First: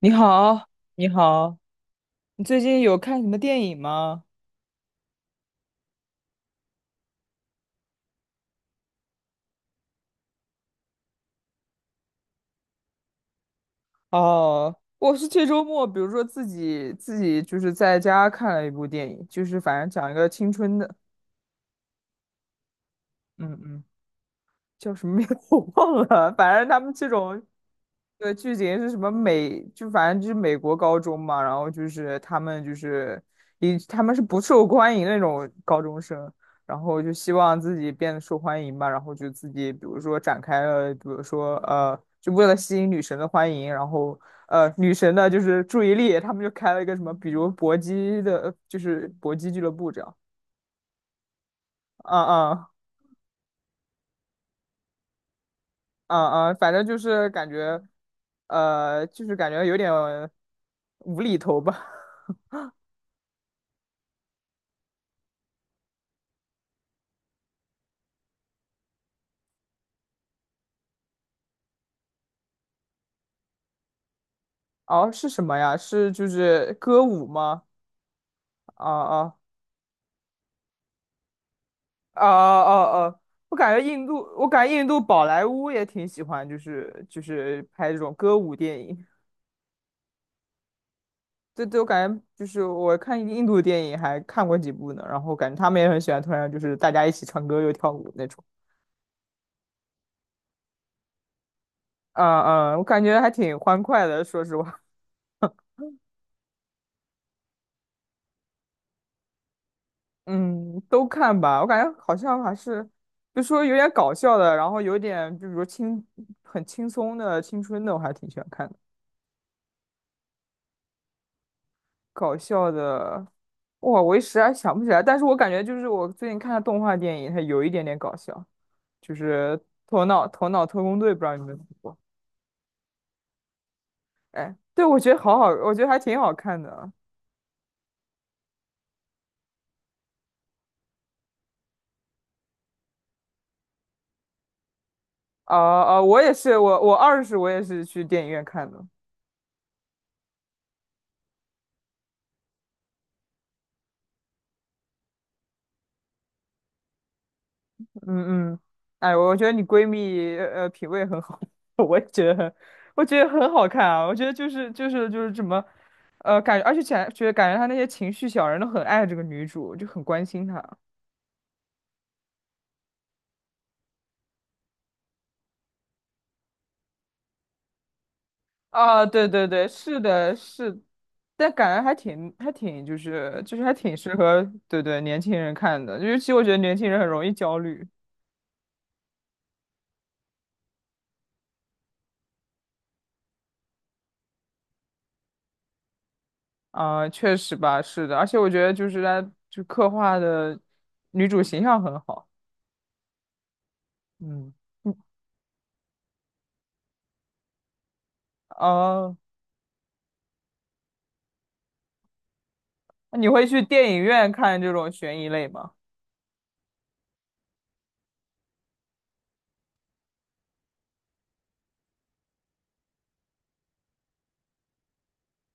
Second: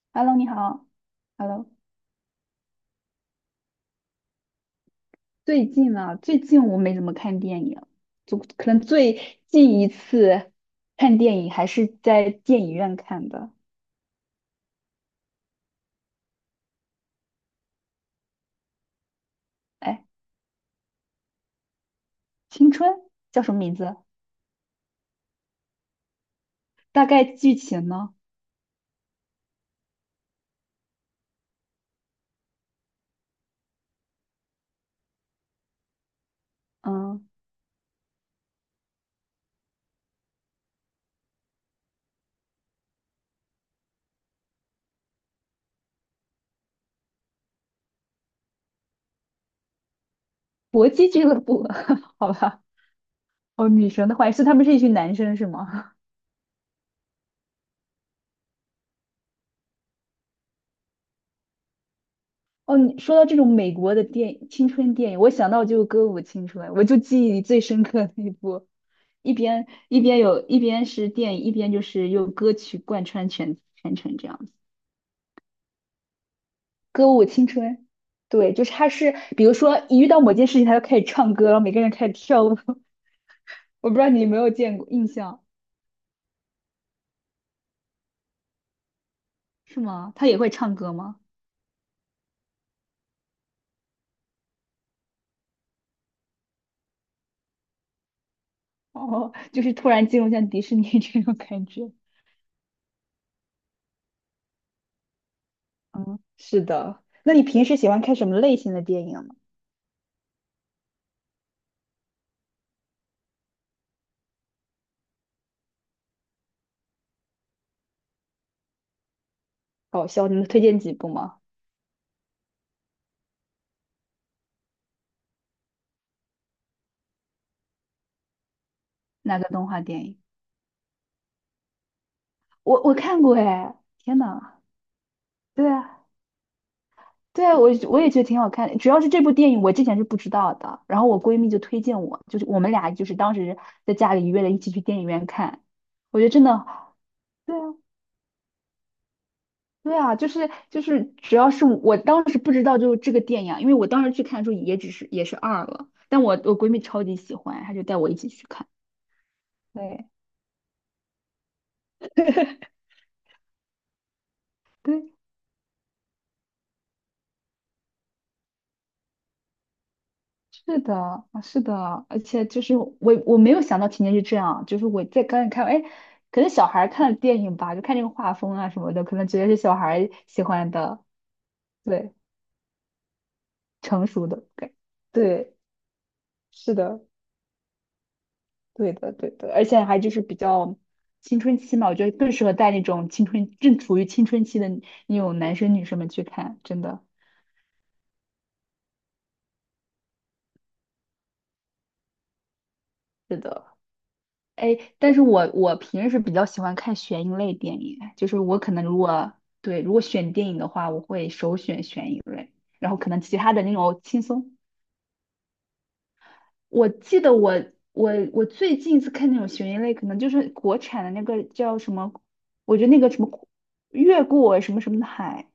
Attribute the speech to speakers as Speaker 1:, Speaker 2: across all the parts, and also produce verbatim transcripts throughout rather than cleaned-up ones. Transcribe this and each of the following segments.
Speaker 1: 你
Speaker 2: Hello，你
Speaker 1: 好，
Speaker 2: 好。
Speaker 1: 你好，
Speaker 2: Hello，
Speaker 1: 你最近有看什么电影吗？
Speaker 2: 最近啊，最近我没怎么看电影，就可能最近一次看电影还是在电影院看的。
Speaker 1: 哦，我是这周末，比如说自己自己就是在家看了一部电影，就是反正
Speaker 2: 哎，
Speaker 1: 讲一个青春的，
Speaker 2: 青春叫
Speaker 1: 嗯
Speaker 2: 什么名
Speaker 1: 嗯，
Speaker 2: 字？
Speaker 1: 叫什么名字 我忘了，反正他们
Speaker 2: 大
Speaker 1: 这
Speaker 2: 概
Speaker 1: 种
Speaker 2: 剧情呢？
Speaker 1: 对，剧情是什么美，就反正就是美国高中嘛，然后就是他们就是以他们是不受欢迎那种高中生，然后就
Speaker 2: 嗯，
Speaker 1: 希望自己变得受欢迎吧，然后就自己比如说展开了，比如说呃，就为了吸引女神的欢迎，然后呃女神的就是注意力，他们就开了一个什么，比如搏击的，就是搏击俱乐部这样，
Speaker 2: 搏击俱乐部，
Speaker 1: 啊
Speaker 2: 好吧。
Speaker 1: 啊
Speaker 2: 哦，女神的话是他们是一群男生是吗？
Speaker 1: 啊啊，反正就是感觉，呃，就是感觉有点无厘头吧。
Speaker 2: 哦，你说到这种美国的电青春电影，我想到就《歌舞青春》，我就记忆里最深刻的一部，一边一边有一边是电影，一边就是用歌曲贯穿全全程这样子。
Speaker 1: 哦，是什么呀？是就是歌
Speaker 2: 歌舞
Speaker 1: 舞
Speaker 2: 青
Speaker 1: 吗？
Speaker 2: 春，对，就是
Speaker 1: 啊
Speaker 2: 他是
Speaker 1: 啊
Speaker 2: 比如说一遇到某件事情，他就开始唱歌，然后每个人开始
Speaker 1: 啊
Speaker 2: 跳舞。
Speaker 1: 啊啊！我感觉
Speaker 2: 我不知
Speaker 1: 印
Speaker 2: 道
Speaker 1: 度，
Speaker 2: 你有没
Speaker 1: 我
Speaker 2: 有
Speaker 1: 感觉
Speaker 2: 见
Speaker 1: 印
Speaker 2: 过
Speaker 1: 度
Speaker 2: 印
Speaker 1: 宝
Speaker 2: 象，
Speaker 1: 莱坞也挺喜欢，就是就是拍这种歌舞电影。
Speaker 2: 是吗？他也会唱歌吗？
Speaker 1: 对对，我感觉就是我看印度电影还看过几部呢，然后感觉他们也很喜欢，突然就是大家一起唱歌又跳舞那种。
Speaker 2: 哦，就是突然进入像迪士尼 这种感觉。
Speaker 1: 嗯嗯，我感觉还挺欢快的，说实话。
Speaker 2: 嗯，是的。那你平时喜欢看什么类型的电影呢？
Speaker 1: 嗯，都看吧，我感觉好像还是，就说有点搞笑的，然后有点就比如轻，很轻松的青春的，我还挺喜欢看的。
Speaker 2: 搞笑，你能推荐几部吗？
Speaker 1: 搞笑的，哇，我一时还想不起来，但是我感觉就是我最近看的动画电影，它有一点点搞笑，就
Speaker 2: 哪个
Speaker 1: 是
Speaker 2: 动画
Speaker 1: 《头
Speaker 2: 电影？
Speaker 1: 脑头脑特工队》，不知道你们听过？
Speaker 2: 我我看过哎，天
Speaker 1: 哎，
Speaker 2: 呐，
Speaker 1: 对，我觉得好好，
Speaker 2: 对
Speaker 1: 我觉得还
Speaker 2: 啊，
Speaker 1: 挺好看的。
Speaker 2: 对啊，我我也觉得挺好看的。主要是这部电影我之前是不知道的，然后我闺蜜就推荐我，就是我们俩就是当时在家里约了一起去电影院
Speaker 1: 啊
Speaker 2: 看，
Speaker 1: 啊，
Speaker 2: 我
Speaker 1: 我
Speaker 2: 觉得
Speaker 1: 也
Speaker 2: 真
Speaker 1: 是，
Speaker 2: 的，
Speaker 1: 我我二是我
Speaker 2: 对
Speaker 1: 也
Speaker 2: 啊，
Speaker 1: 是去电影院看的。
Speaker 2: 对啊，就是就是主要是我当时不知道就是这个电影啊因为我当时去看的时候也只是也是二了，但我我闺蜜超级喜欢，她就带我一起去
Speaker 1: 嗯嗯，
Speaker 2: 看，
Speaker 1: 哎，我觉得你闺
Speaker 2: 对
Speaker 1: 蜜呃呃品味很好，我也觉得很，我觉得很好看啊。我觉得就是就是
Speaker 2: 对。
Speaker 1: 就是什么，呃，感觉而且感觉感觉他那些情绪小人都很爱这个女主，就很关心她。
Speaker 2: 是的，啊是的，而且就是我我没有想到情节是这样，就是我在刚才看，哎，可能小孩儿看电影吧，就看这个画风啊什么
Speaker 1: 啊，
Speaker 2: 的，可
Speaker 1: 对
Speaker 2: 能觉
Speaker 1: 对
Speaker 2: 得是
Speaker 1: 对，
Speaker 2: 小
Speaker 1: 是
Speaker 2: 孩儿
Speaker 1: 的，
Speaker 2: 喜欢
Speaker 1: 是，
Speaker 2: 的，
Speaker 1: 但感觉还
Speaker 2: 对，
Speaker 1: 挺还挺就是就是还挺
Speaker 2: 成
Speaker 1: 适
Speaker 2: 熟
Speaker 1: 合
Speaker 2: 的感，
Speaker 1: 对对年轻人
Speaker 2: 对，
Speaker 1: 看的，尤其我觉得
Speaker 2: 是
Speaker 1: 年轻人
Speaker 2: 的，
Speaker 1: 很容易焦虑
Speaker 2: 对的，对的，而且还就是比较青春期嘛，我觉得更适合带那种青春正处于青春期的那种男生女生们去看，真的，
Speaker 1: 啊，确实吧，是的，而且我觉得就是他就刻画的女主形象很好，
Speaker 2: 是的。
Speaker 1: 嗯，
Speaker 2: 哎，但是我我平时比较喜欢看悬疑类电影，就是我可能如
Speaker 1: 哦，
Speaker 2: 果对如果选电影的话，我会首选悬疑类，然后可
Speaker 1: 那
Speaker 2: 能
Speaker 1: 你
Speaker 2: 其
Speaker 1: 会
Speaker 2: 他的
Speaker 1: 去
Speaker 2: 那
Speaker 1: 电
Speaker 2: 种
Speaker 1: 影
Speaker 2: 轻
Speaker 1: 院
Speaker 2: 松。
Speaker 1: 看这种悬疑类吗？
Speaker 2: 我记得我我我最近一次看那种悬疑类，可能就是国产的那个叫什么，我觉得那个什么越过什么什么的海，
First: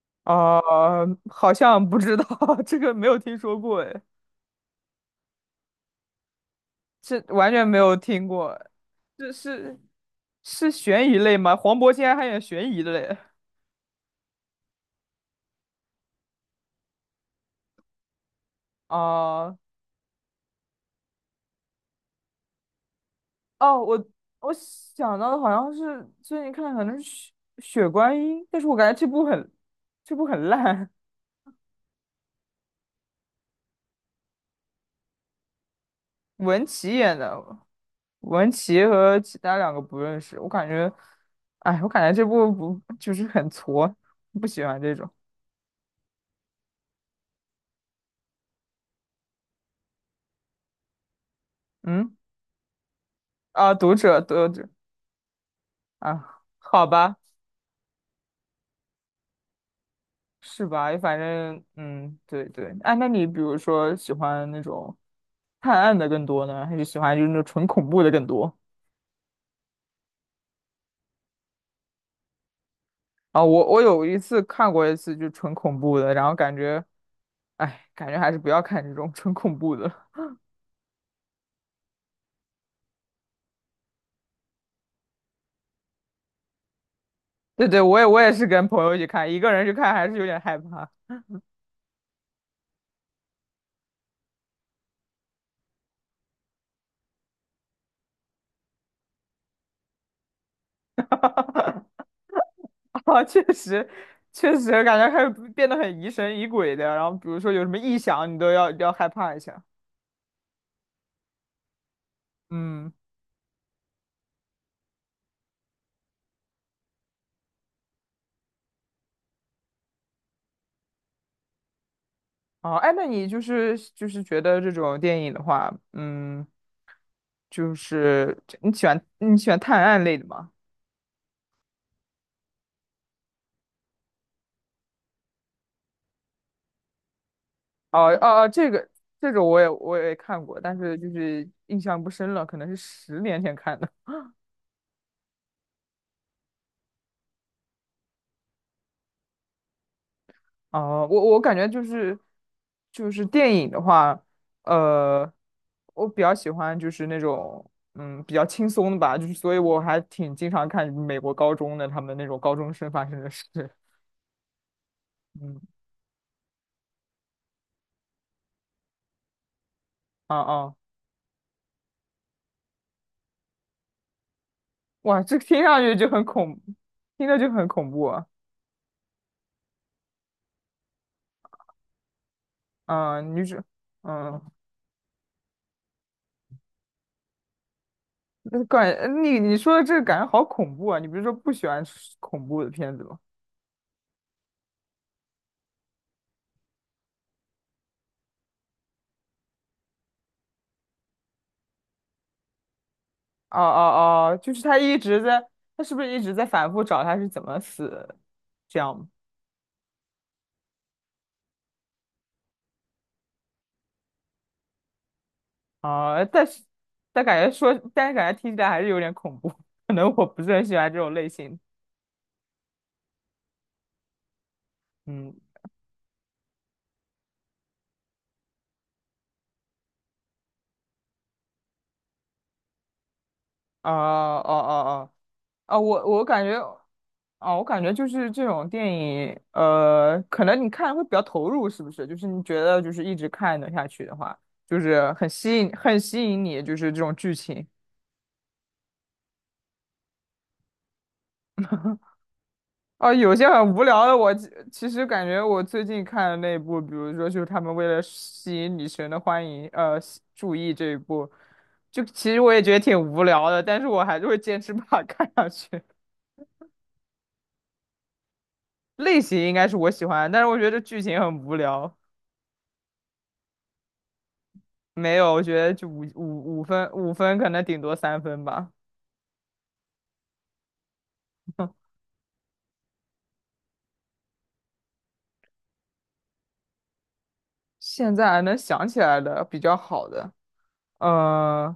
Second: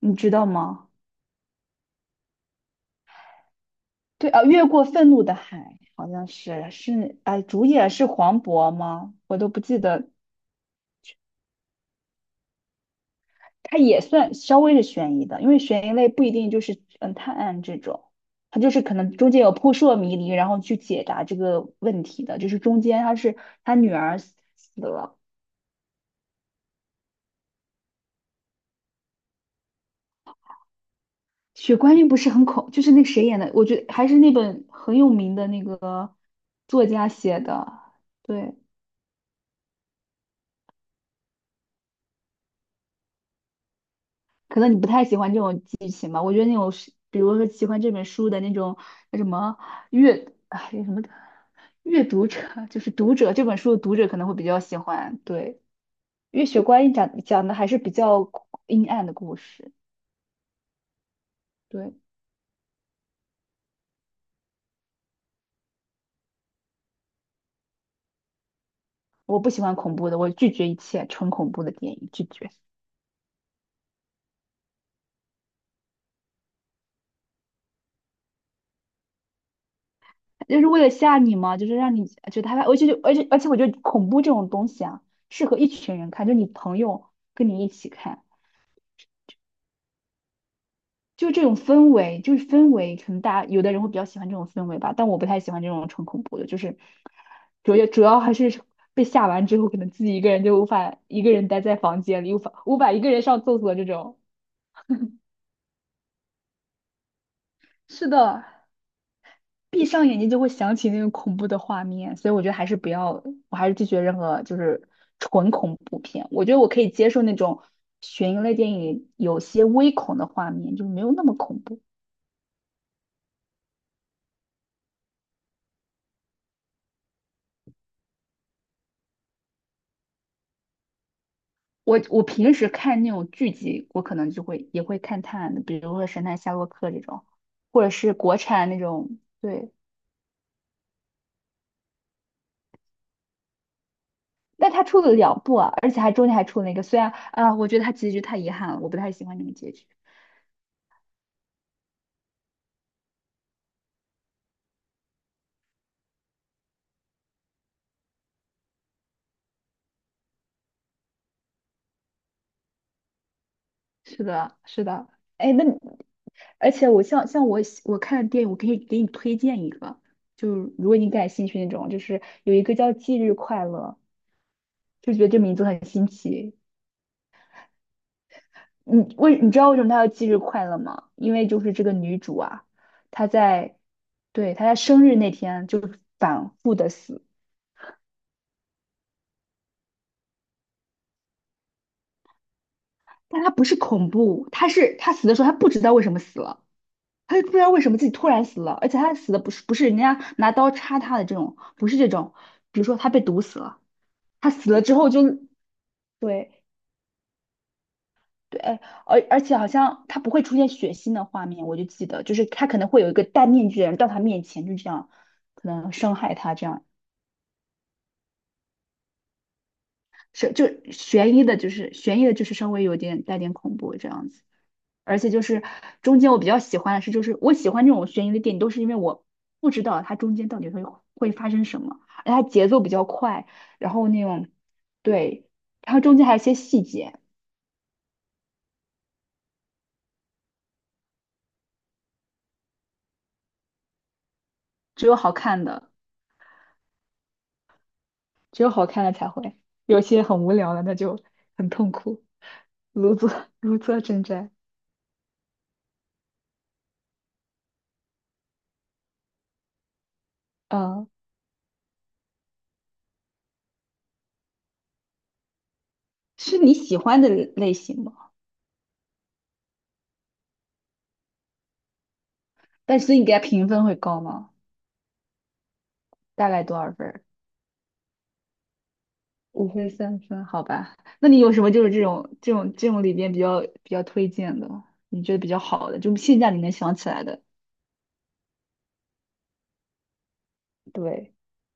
Speaker 2: 你知道
Speaker 1: 啊，
Speaker 2: 吗？
Speaker 1: 好像不知道，这个没有听说过，哎，
Speaker 2: 对啊，越过愤怒的海好像是是
Speaker 1: 是
Speaker 2: 哎，
Speaker 1: 完
Speaker 2: 主
Speaker 1: 全没
Speaker 2: 演
Speaker 1: 有
Speaker 2: 是
Speaker 1: 听
Speaker 2: 黄
Speaker 1: 过，
Speaker 2: 渤吗？
Speaker 1: 这
Speaker 2: 我都不
Speaker 1: 是
Speaker 2: 记得
Speaker 1: 是悬疑类吗？黄渤竟然还演悬疑的嘞！
Speaker 2: 它也算稍微是悬疑的，因为悬疑类不一定就是嗯探案这种，它就是可能中间有
Speaker 1: 哦、
Speaker 2: 扑朔迷离，然后去解答这个问题的。就是中间他是他
Speaker 1: 哦，
Speaker 2: 女
Speaker 1: 我
Speaker 2: 儿死
Speaker 1: 我想
Speaker 2: 了，
Speaker 1: 到的好像是最近看的，可能是雪《血观音》，但是我感觉这部很这部很烂，
Speaker 2: 血观音不是很恐，就是那个谁演的，我觉得还是那本很有名的那个
Speaker 1: 文
Speaker 2: 作
Speaker 1: 淇
Speaker 2: 家
Speaker 1: 演
Speaker 2: 写
Speaker 1: 的，
Speaker 2: 的，
Speaker 1: 文
Speaker 2: 对，
Speaker 1: 淇和其他两个不认识，我感觉，哎，我感觉这部不就是很挫，不
Speaker 2: 可
Speaker 1: 喜
Speaker 2: 能你
Speaker 1: 欢
Speaker 2: 不
Speaker 1: 这
Speaker 2: 太
Speaker 1: 种。
Speaker 2: 喜欢这种剧情吧？我觉得那种是，比如说喜欢这本书的那种那什么阅，哎，什么阅
Speaker 1: 嗯，
Speaker 2: 读者，就是读者这本
Speaker 1: 啊，
Speaker 2: 书的
Speaker 1: 读
Speaker 2: 读者可
Speaker 1: 者，
Speaker 2: 能会比
Speaker 1: 读
Speaker 2: 较
Speaker 1: 者
Speaker 2: 喜欢。对，
Speaker 1: 啊，
Speaker 2: 月雪血观
Speaker 1: 好
Speaker 2: 音》
Speaker 1: 吧，
Speaker 2: 讲讲的还是比较阴暗的故事。
Speaker 1: 是吧？反正
Speaker 2: 对，
Speaker 1: 嗯，对对。哎，那你比如说喜欢那种探案的更多呢，还是喜欢就是那种纯恐怖的更多？
Speaker 2: 我不喜欢恐怖的，我拒绝一切纯恐怖的电影，拒绝。
Speaker 1: 啊，我我有一次看过一次，就纯恐怖的，然后感觉，哎，感觉还是不要看这种纯恐怖的。
Speaker 2: 就是为了吓你嘛，就是让你觉得害怕。而且就而且而且，我觉得恐怖这种东西啊，适合一群人看，就你朋友跟你
Speaker 1: 对
Speaker 2: 一
Speaker 1: 对，
Speaker 2: 起
Speaker 1: 我也我
Speaker 2: 看。
Speaker 1: 也是跟朋友一起看，一个人去看还是有点害怕。
Speaker 2: 就这种氛围，就是氛围，可能大家有的人会比较喜欢这种氛围吧，但我不太喜欢这种纯恐怖的，就是主要主要还是 被吓完之后，可能自己一个人就无法一个人待在房 间里，无法无法一个人
Speaker 1: 啊，
Speaker 2: 上
Speaker 1: 确
Speaker 2: 厕所这
Speaker 1: 实，
Speaker 2: 种。
Speaker 1: 确实感觉还 是变得很疑神疑鬼的。然后比如说有什么异
Speaker 2: 是
Speaker 1: 响，你
Speaker 2: 的，
Speaker 1: 都要要害怕一下。
Speaker 2: 闭上眼睛就会想起那种恐怖的画面，所以我觉得还是不
Speaker 1: 嗯，
Speaker 2: 要，我还是拒绝任何就是纯恐怖片。我觉得我可以接受那种悬疑类电影有些微恐的画面，就是没有那么恐怖。
Speaker 1: 哦，哎，那你就是就是觉得这种电影的话，嗯，就是你喜欢你喜欢探案类的吗？
Speaker 2: 我我平时看那种剧集，我可能就会也会看探案的，比如说《神探夏洛克》这种，或者
Speaker 1: 哦
Speaker 2: 是国
Speaker 1: 哦哦，这
Speaker 2: 产那
Speaker 1: 个
Speaker 2: 种。
Speaker 1: 这个我也
Speaker 2: 对，
Speaker 1: 我也看过，但是就是印象不深了，可能是十年前看的。
Speaker 2: 但他出了两部啊，而且还中间还出了一个，虽然啊，我觉得他结局太遗憾了，我不太喜欢那种结局。
Speaker 1: 哦，我我感觉就是就是电影的话，呃，我比较喜欢就是那种嗯比较轻松的吧，就是所以我还挺经常看美国高中的他们那种高中生发生的事。
Speaker 2: 是的，是的。哎，
Speaker 1: 嗯
Speaker 2: 那你而且我像像我喜我看电影，我可以给你推荐一个，
Speaker 1: 啊
Speaker 2: 就是
Speaker 1: 啊，
Speaker 2: 如果你感兴趣那种，就是有一个叫《忌日快乐》，就觉
Speaker 1: 哇，
Speaker 2: 得
Speaker 1: 这
Speaker 2: 这名
Speaker 1: 听
Speaker 2: 字
Speaker 1: 上
Speaker 2: 很
Speaker 1: 去
Speaker 2: 新
Speaker 1: 就很
Speaker 2: 奇，
Speaker 1: 恐，听着就很恐怖啊。
Speaker 2: 你为你知道为什么她要忌日快乐吗？因为就是这个女主啊，她
Speaker 1: 嗯，你是
Speaker 2: 在
Speaker 1: 嗯。
Speaker 2: 对她在生日那天就是反复的死，
Speaker 1: 那感你你说的这个感觉好恐怖啊！你不是说不喜欢吃恐怖的片子吗？
Speaker 2: 但她不是恐怖，她是她死的时候她不知道为什么死了，她就不知道为什么自己突然死了，而且她死的不是不是人家拿刀插她的这种，不是这种，比如说她被毒
Speaker 1: 哦
Speaker 2: 死了，
Speaker 1: 哦哦，
Speaker 2: 她
Speaker 1: 就是
Speaker 2: 死
Speaker 1: 他
Speaker 2: 了之
Speaker 1: 一
Speaker 2: 后就
Speaker 1: 直在，他是不是一直在
Speaker 2: 对。
Speaker 1: 反复找他是怎么死的？
Speaker 2: 对，
Speaker 1: 这样吗
Speaker 2: 而而且好像她不会出现血腥的画面，我就记得，就是她可能会有一个戴面具的人到她面前，就这样可能伤
Speaker 1: 啊、
Speaker 2: 害
Speaker 1: 但
Speaker 2: 她
Speaker 1: 是
Speaker 2: 这样。
Speaker 1: 但感觉说，但是感觉听起来还是有点恐怖，可能我不是
Speaker 2: 是
Speaker 1: 很
Speaker 2: 就
Speaker 1: 喜欢这种类
Speaker 2: 悬疑的，
Speaker 1: 型。
Speaker 2: 就是悬疑的，就是稍微有点带点恐怖这样子。而且
Speaker 1: 嗯，
Speaker 2: 就是中间我比较喜欢的是，就是我喜欢这种悬疑的电影，都是因为我不知道它中间到底会会发生什么，而且它节奏比较快，
Speaker 1: 啊
Speaker 2: 然后那
Speaker 1: 哦
Speaker 2: 种
Speaker 1: 哦哦哦
Speaker 2: 对，
Speaker 1: 啊！
Speaker 2: 然后
Speaker 1: 我
Speaker 2: 中间
Speaker 1: 我
Speaker 2: 还有一
Speaker 1: 感
Speaker 2: 些
Speaker 1: 觉。
Speaker 2: 细节，
Speaker 1: 哦，我感觉就是这种电影，呃，可能你看会比较投入，是不是？就是你觉得就是一直看的下去的话，就
Speaker 2: 只
Speaker 1: 是
Speaker 2: 有
Speaker 1: 很
Speaker 2: 好
Speaker 1: 吸
Speaker 2: 看
Speaker 1: 引，
Speaker 2: 的，
Speaker 1: 很吸引你，就是这种剧情。
Speaker 2: 只有好看的才会，有些很无聊的那就很痛苦，
Speaker 1: 哦，
Speaker 2: 如坐
Speaker 1: 有些 很
Speaker 2: 如
Speaker 1: 无
Speaker 2: 坐
Speaker 1: 聊的
Speaker 2: 针
Speaker 1: 我，其
Speaker 2: 毡。
Speaker 1: 其实感觉我最近看的那一部，比如说就是他们为了吸引女神的欢迎，呃，吸注意这一
Speaker 2: 嗯，
Speaker 1: 部，就其实我也觉得挺无聊的，但是我还是会坚持把它看下去。
Speaker 2: 是你喜欢的类型吗？
Speaker 1: 类型应该是我喜欢，但是我觉得剧情很无聊。
Speaker 2: 但是你给它评分会高吗？
Speaker 1: 没有，我觉得就五
Speaker 2: 大
Speaker 1: 五
Speaker 2: 概
Speaker 1: 五
Speaker 2: 多
Speaker 1: 分，
Speaker 2: 少
Speaker 1: 五
Speaker 2: 分？
Speaker 1: 分可能顶多三分吧。
Speaker 2: 五分三分，好吧？那你有什么就是这种这种这种里边比较比较推荐的，你觉得比较好的，就现在你能想起来的，
Speaker 1: 现在还能想起来的比较好的，
Speaker 2: 对，
Speaker 1: 呃，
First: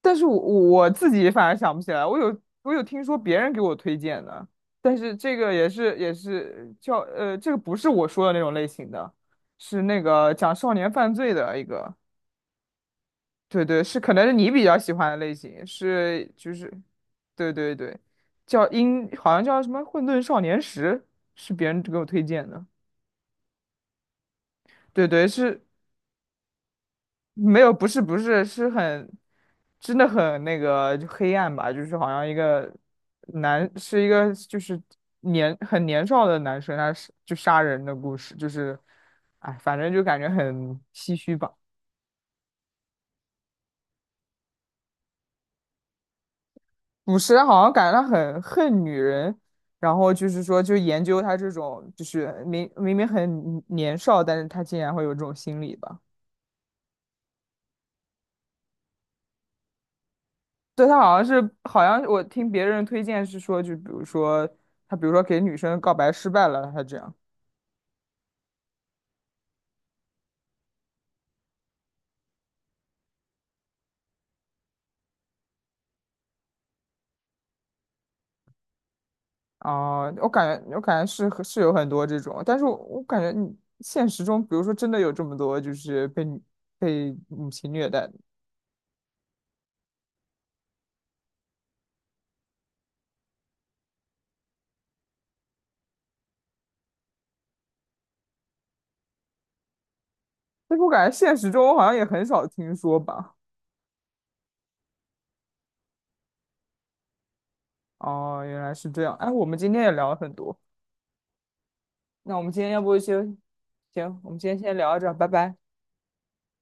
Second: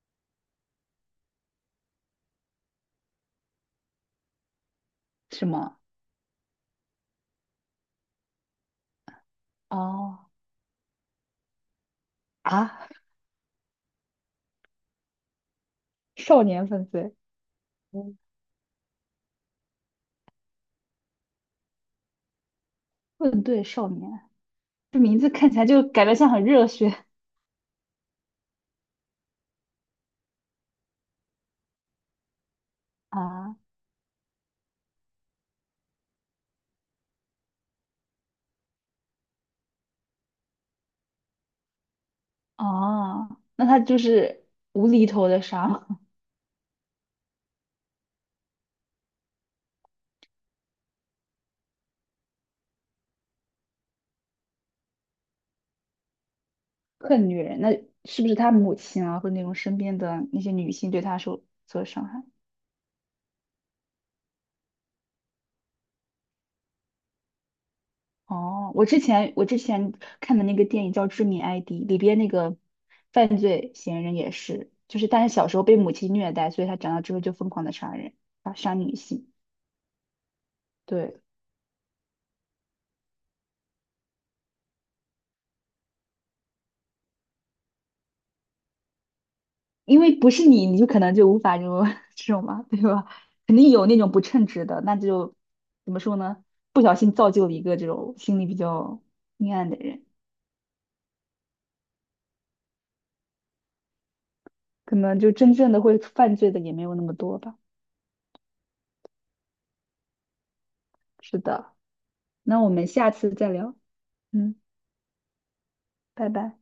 Speaker 1: 但是我我自己反而想不起来。我有我有听说别人给我推荐的，但是这
Speaker 2: 是
Speaker 1: 个也
Speaker 2: 吗？
Speaker 1: 是也是叫呃，这个不是我说的那种类型的，是那
Speaker 2: 哦
Speaker 1: 个讲少年犯罪的一个，
Speaker 2: 啊，
Speaker 1: 对对，是可能是你比较喜欢的类型，是
Speaker 2: 少
Speaker 1: 就
Speaker 2: 年
Speaker 1: 是，
Speaker 2: 犯罪，
Speaker 1: 对对对，
Speaker 2: 嗯，
Speaker 1: 叫英好像叫什么《混沌少年时》，是别人给我推荐的。
Speaker 2: 对少年，这
Speaker 1: 对
Speaker 2: 名
Speaker 1: 对，
Speaker 2: 字看起
Speaker 1: 是
Speaker 2: 来就感觉像很热血
Speaker 1: 没有，不是不是，是很，真的很那个就黑暗吧，就是好像一个
Speaker 2: 啊
Speaker 1: 男，是一个就是年很年少的男生，他是就杀人的故事，就是，哎，反正就感觉很唏嘘吧。
Speaker 2: 啊，那他就是无厘头的杀吗，
Speaker 1: 捕食人好像感觉他很恨女人，然后就是说就研究他这种，就是明明明很年少，但是他竟然会有这种心理吧。
Speaker 2: 恨女人，那是不是他母亲啊，或者那种身边的那些女
Speaker 1: 对，
Speaker 2: 性
Speaker 1: 他
Speaker 2: 对
Speaker 1: 好
Speaker 2: 他
Speaker 1: 像是，
Speaker 2: 受所
Speaker 1: 好像
Speaker 2: 伤
Speaker 1: 我
Speaker 2: 害？
Speaker 1: 听别人推荐是说，就比如说他，比如说给女生告白失败了，他这样。
Speaker 2: 哦，我之前我之前看的那个电影叫《致命 I D》，里边那个犯罪嫌疑人也是，就是但是小时候被母亲虐待，所以他长大之后就疯狂的杀人，啊，杀女性。
Speaker 1: 哦、我感觉我感觉
Speaker 2: 对，
Speaker 1: 是和是有很多这种，但是我我感觉你现实中，比如说真的有这么多就是被女被母亲虐待的，
Speaker 2: 因为不是你，你就可能就无法这种 这种嘛，对吧？肯定有那种不称职的，那就怎么说呢？不小心造就了一个这种心理比较阴暗的人，
Speaker 1: 但是我感觉现实中好像也很少听说吧。
Speaker 2: 可能就真正的会犯罪的也没有那么多吧。
Speaker 1: 哦，原来是这样。哎，我们今天也聊了很多，
Speaker 2: 是的，
Speaker 1: 那我们今
Speaker 2: 那我
Speaker 1: 天要
Speaker 2: 们
Speaker 1: 不
Speaker 2: 下次
Speaker 1: 就
Speaker 2: 再聊，
Speaker 1: 行，我们今
Speaker 2: 嗯，
Speaker 1: 天先聊到这儿，拜拜。
Speaker 2: 拜拜。